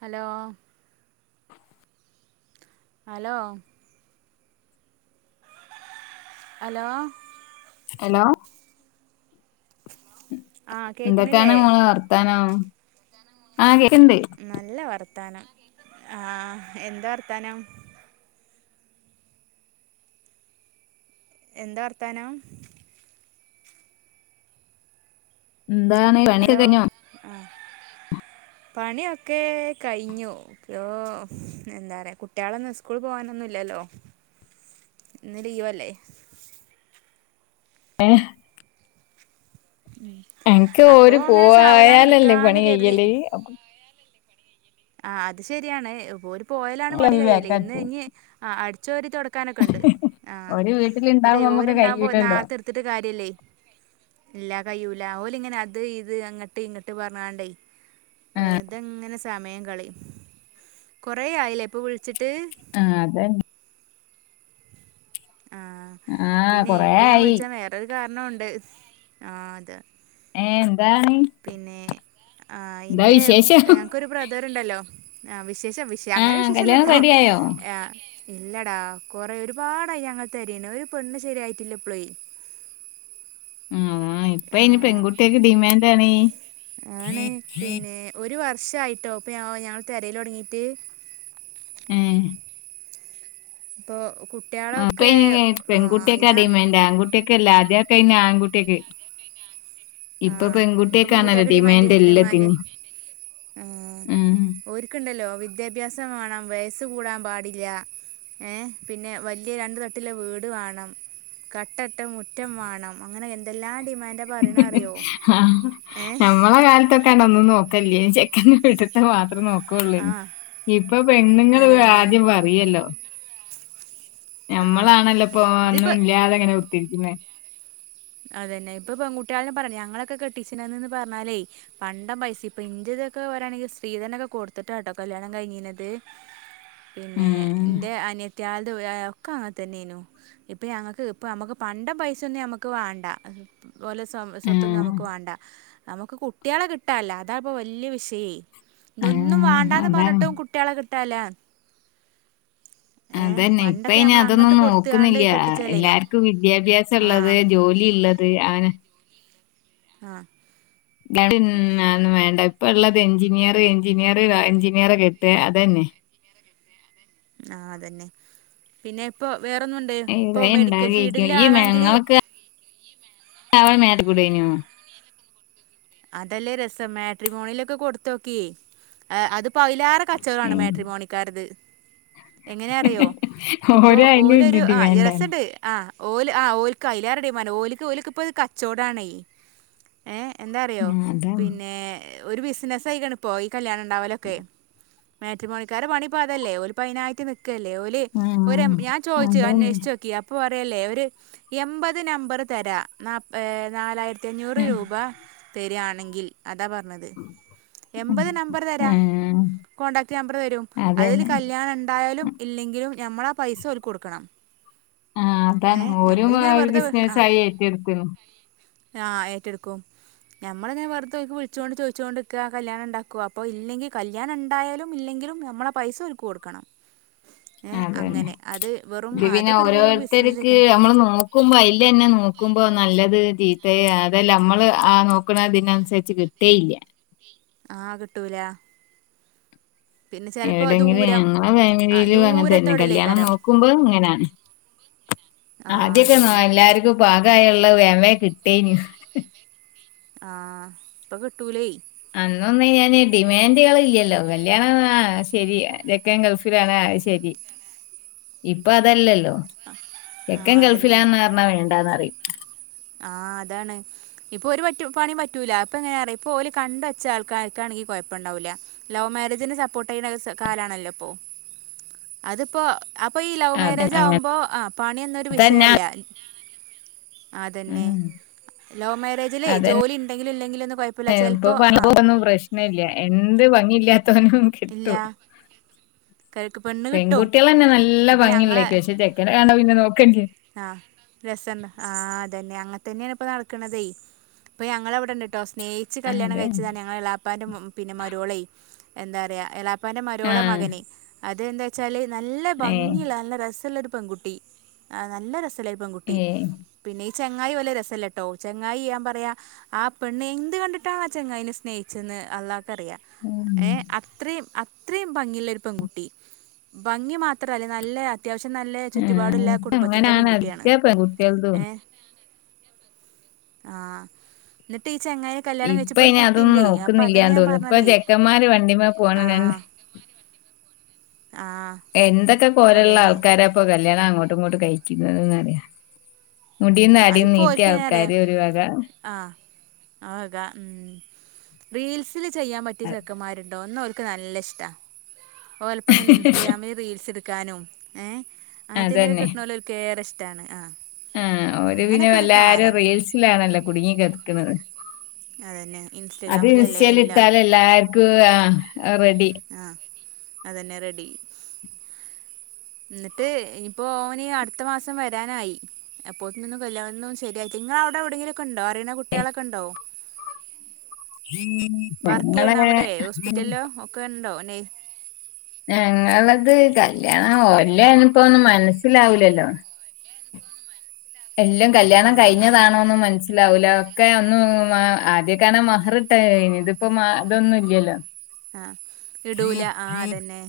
Hello hello hello hello ആ എന്തൊക്കെയാണ് കേക്കണില്ലേ ഇങ്ങളെ വർത്താനം? ആ കേ നല്ല വർത്താനം ആ എന്താ വർത്താനം? എന്താ വർത്താനം? എന്താണ് പണി ഒക്കെ ഹലോ കയ്ഞ്ഞോ? ആ പണിയൊക്കെ കയിഞ്ഞു. [unintelligible] എന്താ റയാ കുട്ടികളൊന്നും സ്കൂൾ പോകാനൊന്നും ന്നും ഇല്ലല്ലോ ഇന്ന് ലീവല്ലേ ഏഹ് എനക്ക് ഓര് അപ്പോൾ അങ്ങനെ സാവധാനം പോവായാലല്ലേ എടുക്കാന്ന് പണി കരുതി കയ്യല് അപ്പം ആ അത് ശര്യാണ്. ഓര് പോയലാണ് പണി ഞാൻ കയ്യല്. ഇന്ന് വേക്കാച്ചു ഞ്ഞി ആ അടിച്ചോര് തൊടക്കാനൊക്കെണ്ട്. ആ ഒരു അതെ വീട്ടിലുണ്ടാവുമ്പോ നമ്മുക്ക് ഓര്ണ്ടാവുമ്പോ കഴിയൂലല്ലോ നേരത്തെട്ത്തിട്ട് കാര്യല്ല്യേ ഇല്ലാ കയൂല. ഓല് ഇങ്ങനെ അത് ഇത് അങ്ങട്ട് ഇങ്ങിട്ട് പറഞ്ഞാണ്ടേ വെർതെങ്ങനെ സമയം കളയും. കൊറെ ആയില്ലേ ഇപ്പോ വിളിച്ചിട് ആ അതെ ആ ആ പിന്നെ കൊറേ ഇപ്പ ഞാൻ ആയി വിളിച്ചത് വേറൊരു കാരണുണ്ട്. ആ അത് ഏ എന്താണ് പിന്നേ ആ എന്താ ഇന്റെ വിശേഷം ഞങ്ങക്കൊരു ബ്രദറ്ണ്ടല്ലോ. അവ് വിശേഷം വിശയം ആ അങ്ങനെ കല്യാണം വിശേഷല്ലട്ടോ റെഡിയായോ ആ [inaudible] ഇല്ലടാ കൊറെ ഒരുപാടായി ഞങ്ങൾ തെരയണ്. ഒരു പെണ്ണ് ശെരിയായിട്ടില്ല ഇപ്ലെ ഊം. ഇപ്പ അയ്ന് ആഹ് പെൺകുട്ട്യക്ക് ഡിമാന്റ് ആണി ഷായിട്ടോ ഇപ്പ ഞങ്ങള് ഞങ്ങള് തെരയലൊടങ്ങീട്ട് ഏ പ്പോ ആ പ്പയിന് പെങ്കുട്ട്യാക്ക ഡിമാന്റ് ആങ്കുട്ട്യാക്കല്ല ആദ്യക്കെയ്ന്ന് ആങ്കുട്യേക്ക് ആ ഇപ്പ ഇപ്പൊ പെങ്കുട്ട്യക്കാണല്ലോ പെൺകുട്ടികൾക്ക് ഡിമാൻഡ് ഡിമാൻഡ് എല്ലാത്തിനും ആ ഉം. ഓര്ക്ക്ണ്ടല്ലോ വിദ്യാഭ്യാസം വേണം. വയസ് ത് കൂടാൻ പാടില്ല. ഏ പിന്നെ വല്യേ രണ്ടു തട്ട്ള്ള വീട് വേണം കട്ടട്ട മുറ്റം വേണം. അങ്ങനെ എന്തെല്ലാം ഡിമാൻഡാ പറയണ അറിയോ ആ ഏ ഞമ്മള കാലത്തൊ ക്കന്നാ ഒന്നും നോക്കല്ല്യേ ചെക്കന്റെ വീട്ട്ത്ത മാത്രം നോക്കും കൊള്ളും ആ ഇപ്പ പെണ്ണുങ്ങള് അതന്നെ ആദ്യം പറയല്ലോ ആ ഞമ്മളാണല്ലോപ്പോ ഇതിപ്പോ അന്നുംല്ലാതെങ്ങനെ കുത്തിരിക്കുന്നേ അതന്നെ ഇപ്പൊ പെൺകുട്ടികളും പറണ്ട ഞങ്ങളൊക്കെ കെട്ടിച്ചന്ന്ന്ന് പറഞ്ഞാലേ പണ്ട പൈസ ഇപ്പ ഇന്റെ ഇതൊക്കെ വരാണെങ്കിൽ സ്ത്രീതനോക്കെ കൊടുത്തിട്ടാ ട്ടോ കല്യാണം കഴിഞ്ഞീന്നത് പിന്നെ ഉം. എന്റെ അനിയത് യാണ്ട് വെ ഒക്കെ അങ്ങെനെതന്നെനു ഇപ്പ ഞങ്ങക്ക് ഇപ്പ നമുക്ക് പണ്ട പൈസ ഒന്ന് ഞമക്ക് നമക്ക് വേണ്ട പോലെ സ്വ സ്വത്തും ആഹ്. നമുക്ക് വേണ്ട നമുക്ക് കുട്ട്യാള കിട്ടാല്ല അതാ ഇപ്പൊ വല്യെ വിഷയേ ഇതൊന്നും ആഹ്. വേണ്ടാന്ന് അതാണ്. പറഞ്ഞിട്ടും കുട്ട്യാള കിട്ടാൻല്ലാ അതന്നെ ഇപ്പ ഇനി അതൊന്നും കൊടുത്തുകാണ്ട് നോക്കുന്നില്ല കെട്ടിച്ചല്ലേനോ എല്ലാർക്കും വിദ്യാഭ്യാസം ആ ഉള്ളത് ജോലി ഇള്ളത് അങ്ങനെ ആഹ് പിന്നതൊന്നും വേണ്ട ഇപ്പ ള്ള എഞ്ചിനീയറ് എഞ്ചിനീയറ് എഞ്ചിനീയറെ കെട്ട്ക അതന്നെ ആഹ് അതന്നെ പിന്നെ ഇപ്പൊ വേറൊന്നുണ്ട് ഇപ്പൊ ഇടെ മെഡിക്കൽ ഇണ്ടാകരിക്കും ഫീൽഡില് ഈ ആണെങ്കില് മെരങ്ങളൊക്കെ അവിടെ മേടി ഫുഡ്‌ കഴിഞ്ഞോ? അതല്ലേ രസം മാട്രിമോണിലൊക്കെ കൊടുത്തോക്കി ഏഹ് അത് പ്പ അതിലേറെ കച്ചവടാണ് മാട്രി മോണിക്കാരത് എങ്ങനെ അറിയോ ഇപ്പൊ ഓരോ അയിലും ഇത് ഓലൊരു ആഹ് ഡിമാൻഡാണ് രസുണ്ട് ആഹ് ഓല് ആഹ് ഓല്ക്ക് അതിലേറെ ഡിമാന്റാ ഓല്ക്ക് ഓല്ക്ക് ഇപ്പത് കച്ചോടണേ ഏഹ് എന്താ അറിയോ ഉം അതാണ് പിന്നെ ഒരു ബിസിനസ്സായിക്കണുപ്പോ ഈ കല്യാണം ഉണ്ടാവലൊക്കെ മാറ്റ്റ്മോണിക്കാരുടെ പണിപ്പോ അതല്ലെ ഓല്പതിനായിട്ട് ക്കല്ലേ ഒല് ഉം ഒരം ഞാൻ ചോദിച്ചു അതന്നെ അന്വേഷിച്ചച്ച് നോക്കി അപ്പൊ പറ പ്പേല്ലേ ഒരു എൺമ്പത് നമ്പറ് തരാ നപ്പ് നാലായിരത്തി അഞ്ഞൂറ് ഉം രൂപ ശരിയാണെങ്കിൽ അതാ പറഞ്ഞത് ഉം എമ്പത് നമ്പറ് തരാ ഉം കോണ്ടാക്ട് നമ്പര് തരും അതില് അതന്നെ കല്യാണം ഉണ്ടായാലും ഇല്ലെങ്കിലും നമ്മളാ പൈസ ഓൽക്ക് കൊടുക്കണം ആ ഏ അതാണ് ഓരും ഞമ്മളിങ്ങനെ വെറുതെ ആ ബിസിനസ് ആയി ഏറ്റെടുക്കുന്നു ആ ഏറ്റെടുക്കും ഞമ്മളിങ്ങനെ വെറുതെ ഓർക്ക് വിളിച്ചോണ്ട് ചോദിച്ചോണ്ട് നിക്കുക അപ്പോ കല്യാണം ഉണ്ടുകവാ അപ്പോ ഇല്ലെങ്കിൽ കല്യാണം ഉണ്ടായാലും ഇല്ലെങ്കി ങ്കിലും നമ്മടെ പൈസ ഓർക്ക് കൊടുക്കണം ഏയ് അതന്നെ അങ്ങനെ അത് വെറും ഇത് പിന്നെ അതൊക്കെ ഒരു വെറും ഓരോരുത്തർക്ക് ബിസിനസ്സായിക്കണ് നമ്മള് നോക്കുമ്പോ അതില് തന്നെ നോക്കുമ്പോ നല്ലത് രീ- അതെ അതെല്ല നമ്മള് ആ നോക്കണ അതിനതിനനുസരിച്ച് കിട്ടേയില്ല ആഹ് കിട്ടൂല പിന്നെ ചിലപ്പോൾ എവിടെങ്കിലും ദൂരം ഞങ്ങളെ ആ ഫാമിലിലും അങ്ങനെ ദൂരത്തെ തന്നെ കല്യാണം എവിടെയല്ലേക്കാരം നോക്കുമ്പോ ഇങ്ങനെയാണ് ആ ആദ്യക്കെ അതന്നെ എല്ലാർക്കും പാകായുള്ള വേഗം വേഗം കിട്ടേനൂ ആ ഇപ്പൊ കിട്ടൂലേ അന്നൊന്നും ഇങ്ങനെ ഡിമാൻഡുകള് ഇല്ലല്ലോ കല്യാണം ആ ശരി ചെക്കൻ ഗൾഫിലാണ് ആ ശരി ഇപ്പൊ അതല്ലല്ലോ ആ ചെക്കൻ അതന്നെ ഗൾഫിലാന്ന് പറഞ്ഞാ വേണ്ടാന്ന് പറയും ആഹ് അതാണ് ഇപ്പൊ ഒരുപറ്റ് പണിയും പറ്റൂല അപ്പ എങ്ങനാ അറിയാം ഇപ്പൊ ഓലെ കണ്ട വച്ച ആൾക്കാർക്കാണെങ്കിൽ കുഴപ്പമുണ്ടാവില്ല ലവ് മാരേജിന് സപ്പോർട്ട് ചെയ്യുന്ന കാലമാണല്ലോ ഇപ്പോ അതിപ്പോ അപ്പൊ ഈ ലവ് അതെ മാരേജ് ആവുമ്പോ ആ പണിയൊന്നും ഒരു അങ്ങനത്തന്നെ വിഷയല്ല അതന്നെ ഉം ലവ് മാരേജിലേ അതന്നെ ജോലി ഉണ്ടെങ്കിലും ഇല്ലെങ്കിലും ഒന്നും കുഴപ്പമില്ല ഇപ്പൊ ചിലപ്പോ ആ പണിക്കൊന്നും പ്രശ്നല്ല എന്ത് ഭംഗിയില്ലാത്തവനും ഇല്ല കിട്ടും പെണ്ണ് കിട്ടും പെൺകുട്ടികൾന്നെ നല്ല ഇപ്പൊ ഞങ്ങളെ ഭംഗിയുള്ളയായിരിക്കും പക്ഷേ ചെക്കന കണ്ട പിന്നെ നോക്കണ്ട രസന്നെ, ആ അതന്നെ അങ്ങനെ തന്നെയാണ് ഇപ്പോൾ നടക്കണതേ ഇപ്പം ഞങ്ങൾ അവിടെ ഉണ്ട് കേട്ടോ സ്നേഹിച്ച് കല്യാണം അതെ കഴിച്ചതാ ഞങ്ങളെ എളാപ്പാന്റെ പിന്നെ മരുമോള എന്താ പറയാ എള- പ്പാന്റെ ആ മരുമോടെ മകന് അത് എന്താ വെച്ചാല് നല്ല ഏ ഭംഗിയുള്ള നല്ല രസള്ള ഒരു പെൺകുട്ടി നല്ല രസമുള്ളൊരു പെൺകുട്ടി ഏ പിന്നെ ഈ ചെങ്ങായി വെല്യ രസല്ലട്ടോ ചെങ്ങായി ഞാൻ പറയാ ആ പെണ്ണ് എന്ത് കണ്ടിട്ടാണ് ആ ചെങ്ങായിനെ സ്നേഹിച്ച ഞ അള്ളാക്കറിയ ഉം അത്രിം അത്രിം ഭംഗിള്ള ഒരു പെൺകുട്ടി ഭംഗി മാത്രല്ല നല്ല അ- അത്യാവശ്യം നല്ല ആ ചുറ്റുപാടുള്ള കുടുംബത്തിൻ്റെ അങ്ങനാണ് പെൺകുട്ട്യാണ് അധിക പെൺകുട്ടികൾതും ഏ ആ ഇന്നിട്ട് ചെങ്ങായ കല്യാണം ഇപ്പൊ കയ്ച്ചപ്പോ ഒരു ഇനി അതൊന്നും കുട്ടിണ്ട് അപ്പൊ അതന്നെ ഞാൻ പർഞ്ഞതേ വണ്ടിമ്മെ [unintelligible] ആ എന്തെക്കെ കോലള്ള അതന്നെ ആൾക്കാരാപ്പൊ കല്യാണം അങ്ങോട്ടും ഇങ്ങോട്ടും കയെക്ക്ന്നെത് ന്നറിയാ മുടിയും ആ താടിയും ഇപ്പൊ നീട്ടിയ ആൾക്കാര് ഒരു വക ആക ഉം റീൽസിൽ ചെയ്യാൻ പറ്റ്യെ അ- ചെക്കമ്മാരുണ്ടോ ഒന്ന് ക്ക് നല്ല ഇഷ്ട ഓലപ്പം ഇങ്ങനെ ഇൻസ്റ്റഗ്രാമിൽ റീൽസ് ഇട്ക്കാനും ഏ അങ്ങനത്തീനൊക്കെ കിട്ട്ണോലോൽക്ക് ഏറെ ഇഷ്ടാണ് ആ ആ ഒരുവിനം അങ്ങനൊക്കെ ഒരു എല്ലാരും കാലം റീൽസിലാണല്ലോ കുടുങ്ങി കിടക്കുന്നത് അതന്നെ അത് ഇൻസ്റ്റഗ്രാമിലല്ലേ എല്ലാ ഇൻസ്റ്റേലിട്ടൽ എല്ലാർക്കും ആ ആ അതന്നെ റെഡി എന്നിട്ട് ഇനിപ്പോ ഓനി അടുത്ത മാസം വരാനായി എപ്പോത്ത നിന്നും കല്യാണം ശരിയ ഇങ്ങളവിടെ എവിടെങ്കിലും ഒക്കെണ്ട അറിയണ കുട്ട്യാളൊക്കെണ്ടോ വർക്ക് ഞങ്ങളെ ചെയ്യണ അവിടെ ഹോസ്പിറ്റലോ ഒക്കെ ഉണ്ടോെ നെ- ഞങ്ങളത് കല്യാണം ഒല്ലനപ്പോ ഒന്നും മനസിലാവൂലല്ലോ എല്ലാം കല്യാണം ആഹ് കഴിഞ്ഞതാണോന്ന് മനസ്സ- ലാവൂല ഒക്കെ ഒന്നും ആദ്യമൊക്കെ കാണാൻ മഹറിട്ടയാരുന്നു ഇനി ഇതിപ്പോ അതൊന്നും ഇല്ലല്ലോ ആ ഇടൂല ആ അതന്നെ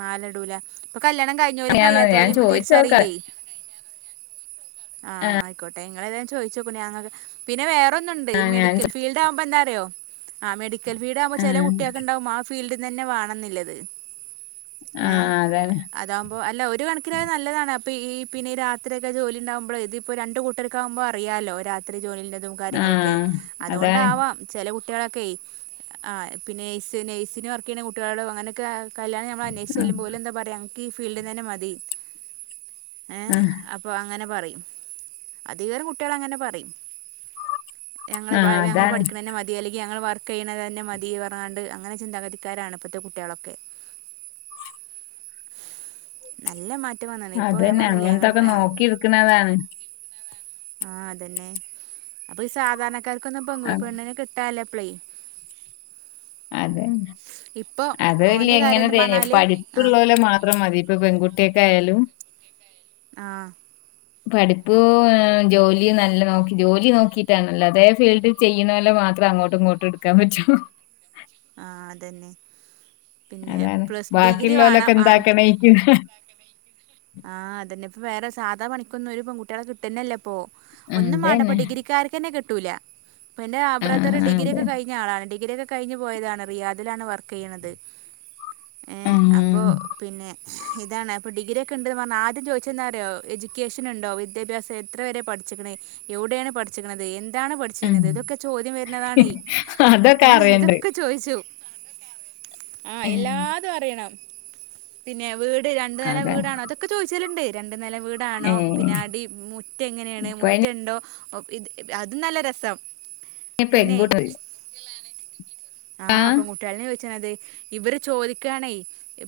മാലടൂല ഇപ്പൊ കല്യാണം കഴിഞ്ഞവരും ഞാന് ഞാൻ കഴിയാത്തവരും ചോയിച്ചോക്കാം തിരിച്ചറീല്ലേ ആഹ് ആയിക്കോട്ടെ നിങ്ങൾ എതയാലും ചോദിച്ചോക്ക ഞങ്ങൾക്ക് പിന്നെ വേറെന്നുണ്ട് ആ ഈ ഞാൻ മെഡിക്കൽ ഫീൽഡ് ആമ്പോ എന്താല റിയോ ആ മെഡിക്കൽ ഫീൽഡ് ആകുമ്പോ ചെല ഉം കുട്ടികൾക്ക് ഉണ്ടാവും ആ ഫീൽഡിനെന്നെ വാണംനിള്ളത് ആ ആ, ഏ അതാണ് അതാവുമ്പോ അല്ല ഒരു കണക്കിനത് നല്ലതാണ്. പ്പി ഈ പിന്നെ ഈ രാത്രിയൊക്കെ ജോലിണ്ടാവുമ്പളെ ഇതിപ്പോ രണ്ട് കൂട്ടർക്കാവുമ്പോ അറിയാലോ രാത്രി ജോലിള്ളത്. തും ആ കാര്യങ്ങളൊക്കെ അതാണ് അതുകൊണ്ടാവാം ചെല കു ട്ട്യാളൊക്കെയ് ആ പിന്നെ നേഴ്സ് നേഴ്സിന് വർക്ക് ചെയ്യണ കുട്ടികളോ അങ്ങനൊക്കെ കല്യാണം മ്മൾ അന്വേഷിച്ചല്ലുമ്പോ ഓലെന്താ പറയുക നക്കി ഫീൽഡിന്നന്നെ മതി. ഏ ആ അപ്പ അങ്ങനെ പറിം അധികേറെ കുട്ടികളങ്ങനെ പറയും. ഞങ്ങള് ആ ഞങ്ങള് അതാണ് പഠിക്കണെന്നെ മതി അല്ലെങ്കി ഞങ്ങള് വർ ക്കെയ്ണതന്നെ മതി പറഞ്ഞ്ങ്ങാണ്ട് അങ്ങനെ ചിന്താഗതിക്കാരാണ് ഇപ്പഴ്ത്തെ കുട്ടികളൊക്കെ. നല്ല മാറ്റം വന്നാണ് ഇപ്പോൾ ഞാൻ അതന്നെ പറഞ്ഞില്ലേ ഞങ്ങൾ അങ്ങൻത്തൊക്കെ നോക്കി ഇടുക്കണതാണ്. ആ അതന്നെ അപ്പ ഈ സാധാരണക്കാർക്കൊന്നും അ പെ പെണ്ണിനെ കിട്ടാല്ല. പ്ലേ. അതെ. അത് ഓൻ്റെ കാര്യം എന്ന് വെല്ല്യതിങ്ങനെല്ലായ്ന് പറഞ്ഞാൽ ആ പഠിപ്പുള്ളോലെ മാത്രം മതി ഇപ്പൊ പെൺകു ട്ട്യേക്കായാലും. ആ പഠിപ്പ് ഏ ജോലി നല്ല നോക്കി ജോലി നോക്കിട്ടാണല്ലോ അതേ ഫീൽഡിൽ ചെയ്യണോലേ വ മാത്രം അങ്ങോട്ടും ഇങ്ങോട്ടും ഇടാക്കാൻ പറ്റോ ആ അതന്നെ. പിന്നെ അതാണ് പ്ലസ് ഡിഗ്രി ബാക്കിള്ളോലൊക്കെ എന്താക്കണായ്‌ക്കും. ആ അതഞന്നെ ഇപ്പൊ വേറെസ് സാധാ പണിക്കൊന്നും ഒരു പെൺകുട്ട്യോളെ കിട്ടന്നെല്ലപ്പൊ ഒന്നും മാണ്ടപ്പ അതന്നെ ഡിഗ്രിക്കാർക്കന്നെ കിട്ടൂല. പിന്നെ ആ ആബ്രതറ് അതെ ഡിഗ്ര്യൊക്കെ കയ്ഞ്ഞ ആളാണ് ഡിഗ്ര്യൊക്കെ കയിഞ്ഞ് പോയതാണ് റിയാദിലാണ് വർക്കെയ്യ്ണത് ഏ ആ അപ്പോ പിന്നെ ഇതാണ് പ്പൊ ഡിഗ്രിക്കെ ഇണ്ടിന്ന് പർഞ്ഞ് ആദ്യം ചോദിച്ചന്താറിയോ എജുക്കേഷനിണ്ടോ വിദ്യാഭ്യാസം എത്ര വരെ പട് ച്ചിക്കണ് എവിടെയാണ് പഠിച്ചിക്കണത് എൻ ന്താണ് ആ പഠിച്ചിരുന്നത് ഇതൊക്കെ ചോദ്യം വരുന്നതാണെ അതൊക്കെ ഏ ഇത അറിയണ്ട് ചോയിച്ചു ആ ഏ, എല്ലാതും അറിയണം പിന്നെ വീട് രണ്ടു നെല അതാ വീടാണോതൊക്കെ ചോദിച്ചല്ണ്ട്. നെല വീടാണോ ഏ പിന്നെ അടി മുറ്റ എങ്ങനെണ് ഇപ്പൊ അതിന് മുറ്റണ്ടോ? ഇത് അതുന്നല്ല രസം. [unintelligible] ആ പെൺകുട്ട്യാൾനെ ച്ചണത് ഇവര് ചോദിക്കാണേ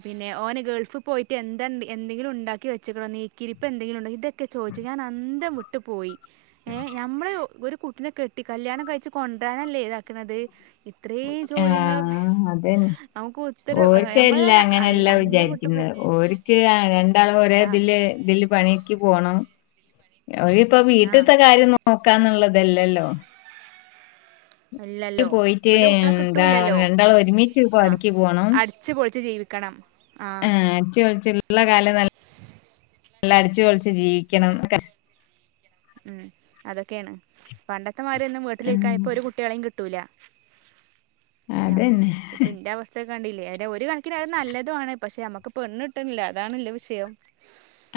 പിന്നെ ഓന് ഗൾഫിൽ പോയിട്ട് എന്ത എന്തെങ്കിലും ഉണ്ടാക്കി വെ ച്ചിക്കണോ നീക്കിയിരിപ്പ് എന്തെകിലുണ്ടോ ഇതൊക്കെ ചോയിച്ച് ഞാനന്തം വിട്ട് പോയി ഏ യമ്മള് കുട്ട്നെ കെട്ടി കല്യാണം കഴിച്ച് കൊണ്ടരാനല്ലേതാക്കണത്. ഇത്രേം ആ ചോദ്യങ്ങളൊക്കെ അതന്നെ നമുക്ക് ഉത്തരം യമ്മളന്നെ അൽ അന്തം വിട്ട്പോം. ഒര്ക്ക് രണ്ടാളും ഒരേ ഇതില് ഇതില് പണിക്ക് പോണം. ഒരിപ്പോ ആഹ് വീട്ടിത്തെ കാര്യം നോക്കാന്നുള്ളതല്ലല്ലോ. ക്ക്‌ ഇല്ലല്ലോ പോയിട്ട് ഇപ്പഴത്തെ കുട്ടികളെ എന്താ കിട്ടൂല്ലല്ലോ രണ്ടാളൊരുമിച്ച് ആഹ് പണിക്ക് പോണം. അടിച്ചു പൊളിച്ച് ജീവിക്കണം ആ ആഹ് അട്ച്ചൊളിച്ചിള്ള കാലം നല്ല നല്ല അടിച്ചൊളിച്ചു ജീവിക്കണംക്കെ. ഉം അതെക്കെയാണ് പണ്ടത്തെമാരൊന്നും ഉം വീട്ടിലിരിക്കാൻ ഇപ്പൊരു കുട്ടികളെയും കിട്ട് ട്ടൂല ഞമം അതന്നെ ഇപ്പിന്റെയവസ്ത്തെക്കെ കണ്ടില്ലേ? ഒരു കണക്കിനത് നല്ലതുവാണ് പക്ഷെ മ്മക്ക് പെണ്ണിട്ടണില്ല അതാണല്ല വിഷയം.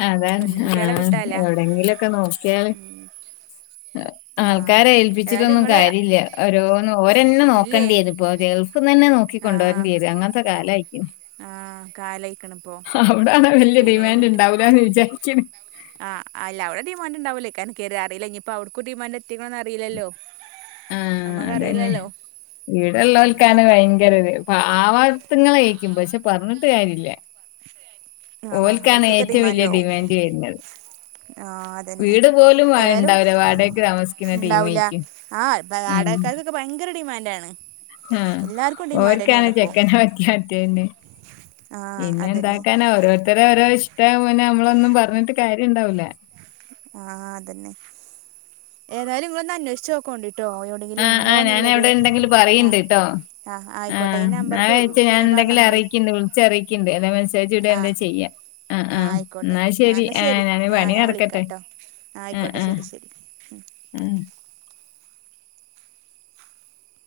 അതാണ് പെൺകുട്ടികളെ ആ കിട്ടാല്ല എവിടെങ്കിലൊക്കെ നോക്കിയാല് ആഹ് ആൾക്കാരെ ഏതായാലും ഏൽപ്പിച്ചിട്ടൊന്നും ഇങ്ങള് കാര്യല്ല ഓരോന്ന് ഓരന്നെ ഇല്ലേ നോക്കേണ്ടിരുപ്പോ ഗൾഫന്നന്നെ നോക്കി കൊണ്ടു വരണ്ടി വരും അങ്ങനത്തെ കാലായി. ആ കാലെയിക്കണിപ്പോ. വെല്ല്യ ഡിമാൻഡ്ണ്ടാവൂലാന്ന് വിചാരിക്കണ്. ആഹ് അല്ലാ ടെ ഡിമാൻഡ്ണ്ടാവൂലെ കാരം കറീല ഞ്ഞിപപൗ ക്കു ഡിമാൻഡ ആഹ അതന്നെ നമ്മക്കറിയില്ലല്ലോ വീടള്ളോവൽക്കാന് ഭയങ്കരത് പവാത്തങ്ങളഴക്കും പക്ഷെ പറഞ്ഞിട്ട് കാര്യല്ല ആഹ് ഓൽക്കാണ് ഒടുക്കത്തെ ഏറ്റവും വലിയ ഡിമാൻഡാവും ഡിമാൻഡ് വെരുന്ന ആഹ് അതന്നെ വീട് പോലും വാ ഏതായാലും ണ്ടാവല വാടകക്ക് താമസിക്കുന്ന ടീമേക്കു ഹ് - [unintelligible] ഓക്കെ ഭയങ്കര ഡിമാൻറ്റാണ് ആഹ ഓർക്കാണ് ചെക്കന പറ്റത്തേന് ആഹ അതെന്നെ രുത്തരെ ഓരോ ഇഷ്ട വുമ്പോ നമ്മളൊന്നും പറഞ്ഞിട്ട് കാര്യം ഉണ്ടാവുല്ല ആഹ അതന്നെ ഏതായാലും ഇങ്ങള ഒന്ന് അന്വേഷിച്ച് നോക്കണ്ടി ആഹ ആഹ ഞാൻ എവിടെ ഉണ്ടെങ്കിലും പറയണ്ട് ആഹ് ട്ടോ ആഹ് ആയിക്കോട്ടെ ഈ നമ്പർക്ക് ആഹ്ഞൻെച്ച ഞാ പിന്നെ എന്തെങ്കിലും പറഞ്ഞന്നാ മതി അറിയിക്കണ്ട് വിളിച്ച അറിയിക്കണ്ട് ഇതേ [unintelligible] എന്താ ആഹ് ചെയ്യാം ആഹ ആഹ് ആയിക്കോട്ടെ എന്നാൽ ആഹ് ശെരി എന്നാ ആ ശരി ഞാൻ ആഹ് പണി നടക്കട്ടെ വിളിക്കാട്ടോ ആഹ് ആ ആയിക്കോട്ടെ ആ ശരി ശരി ഉം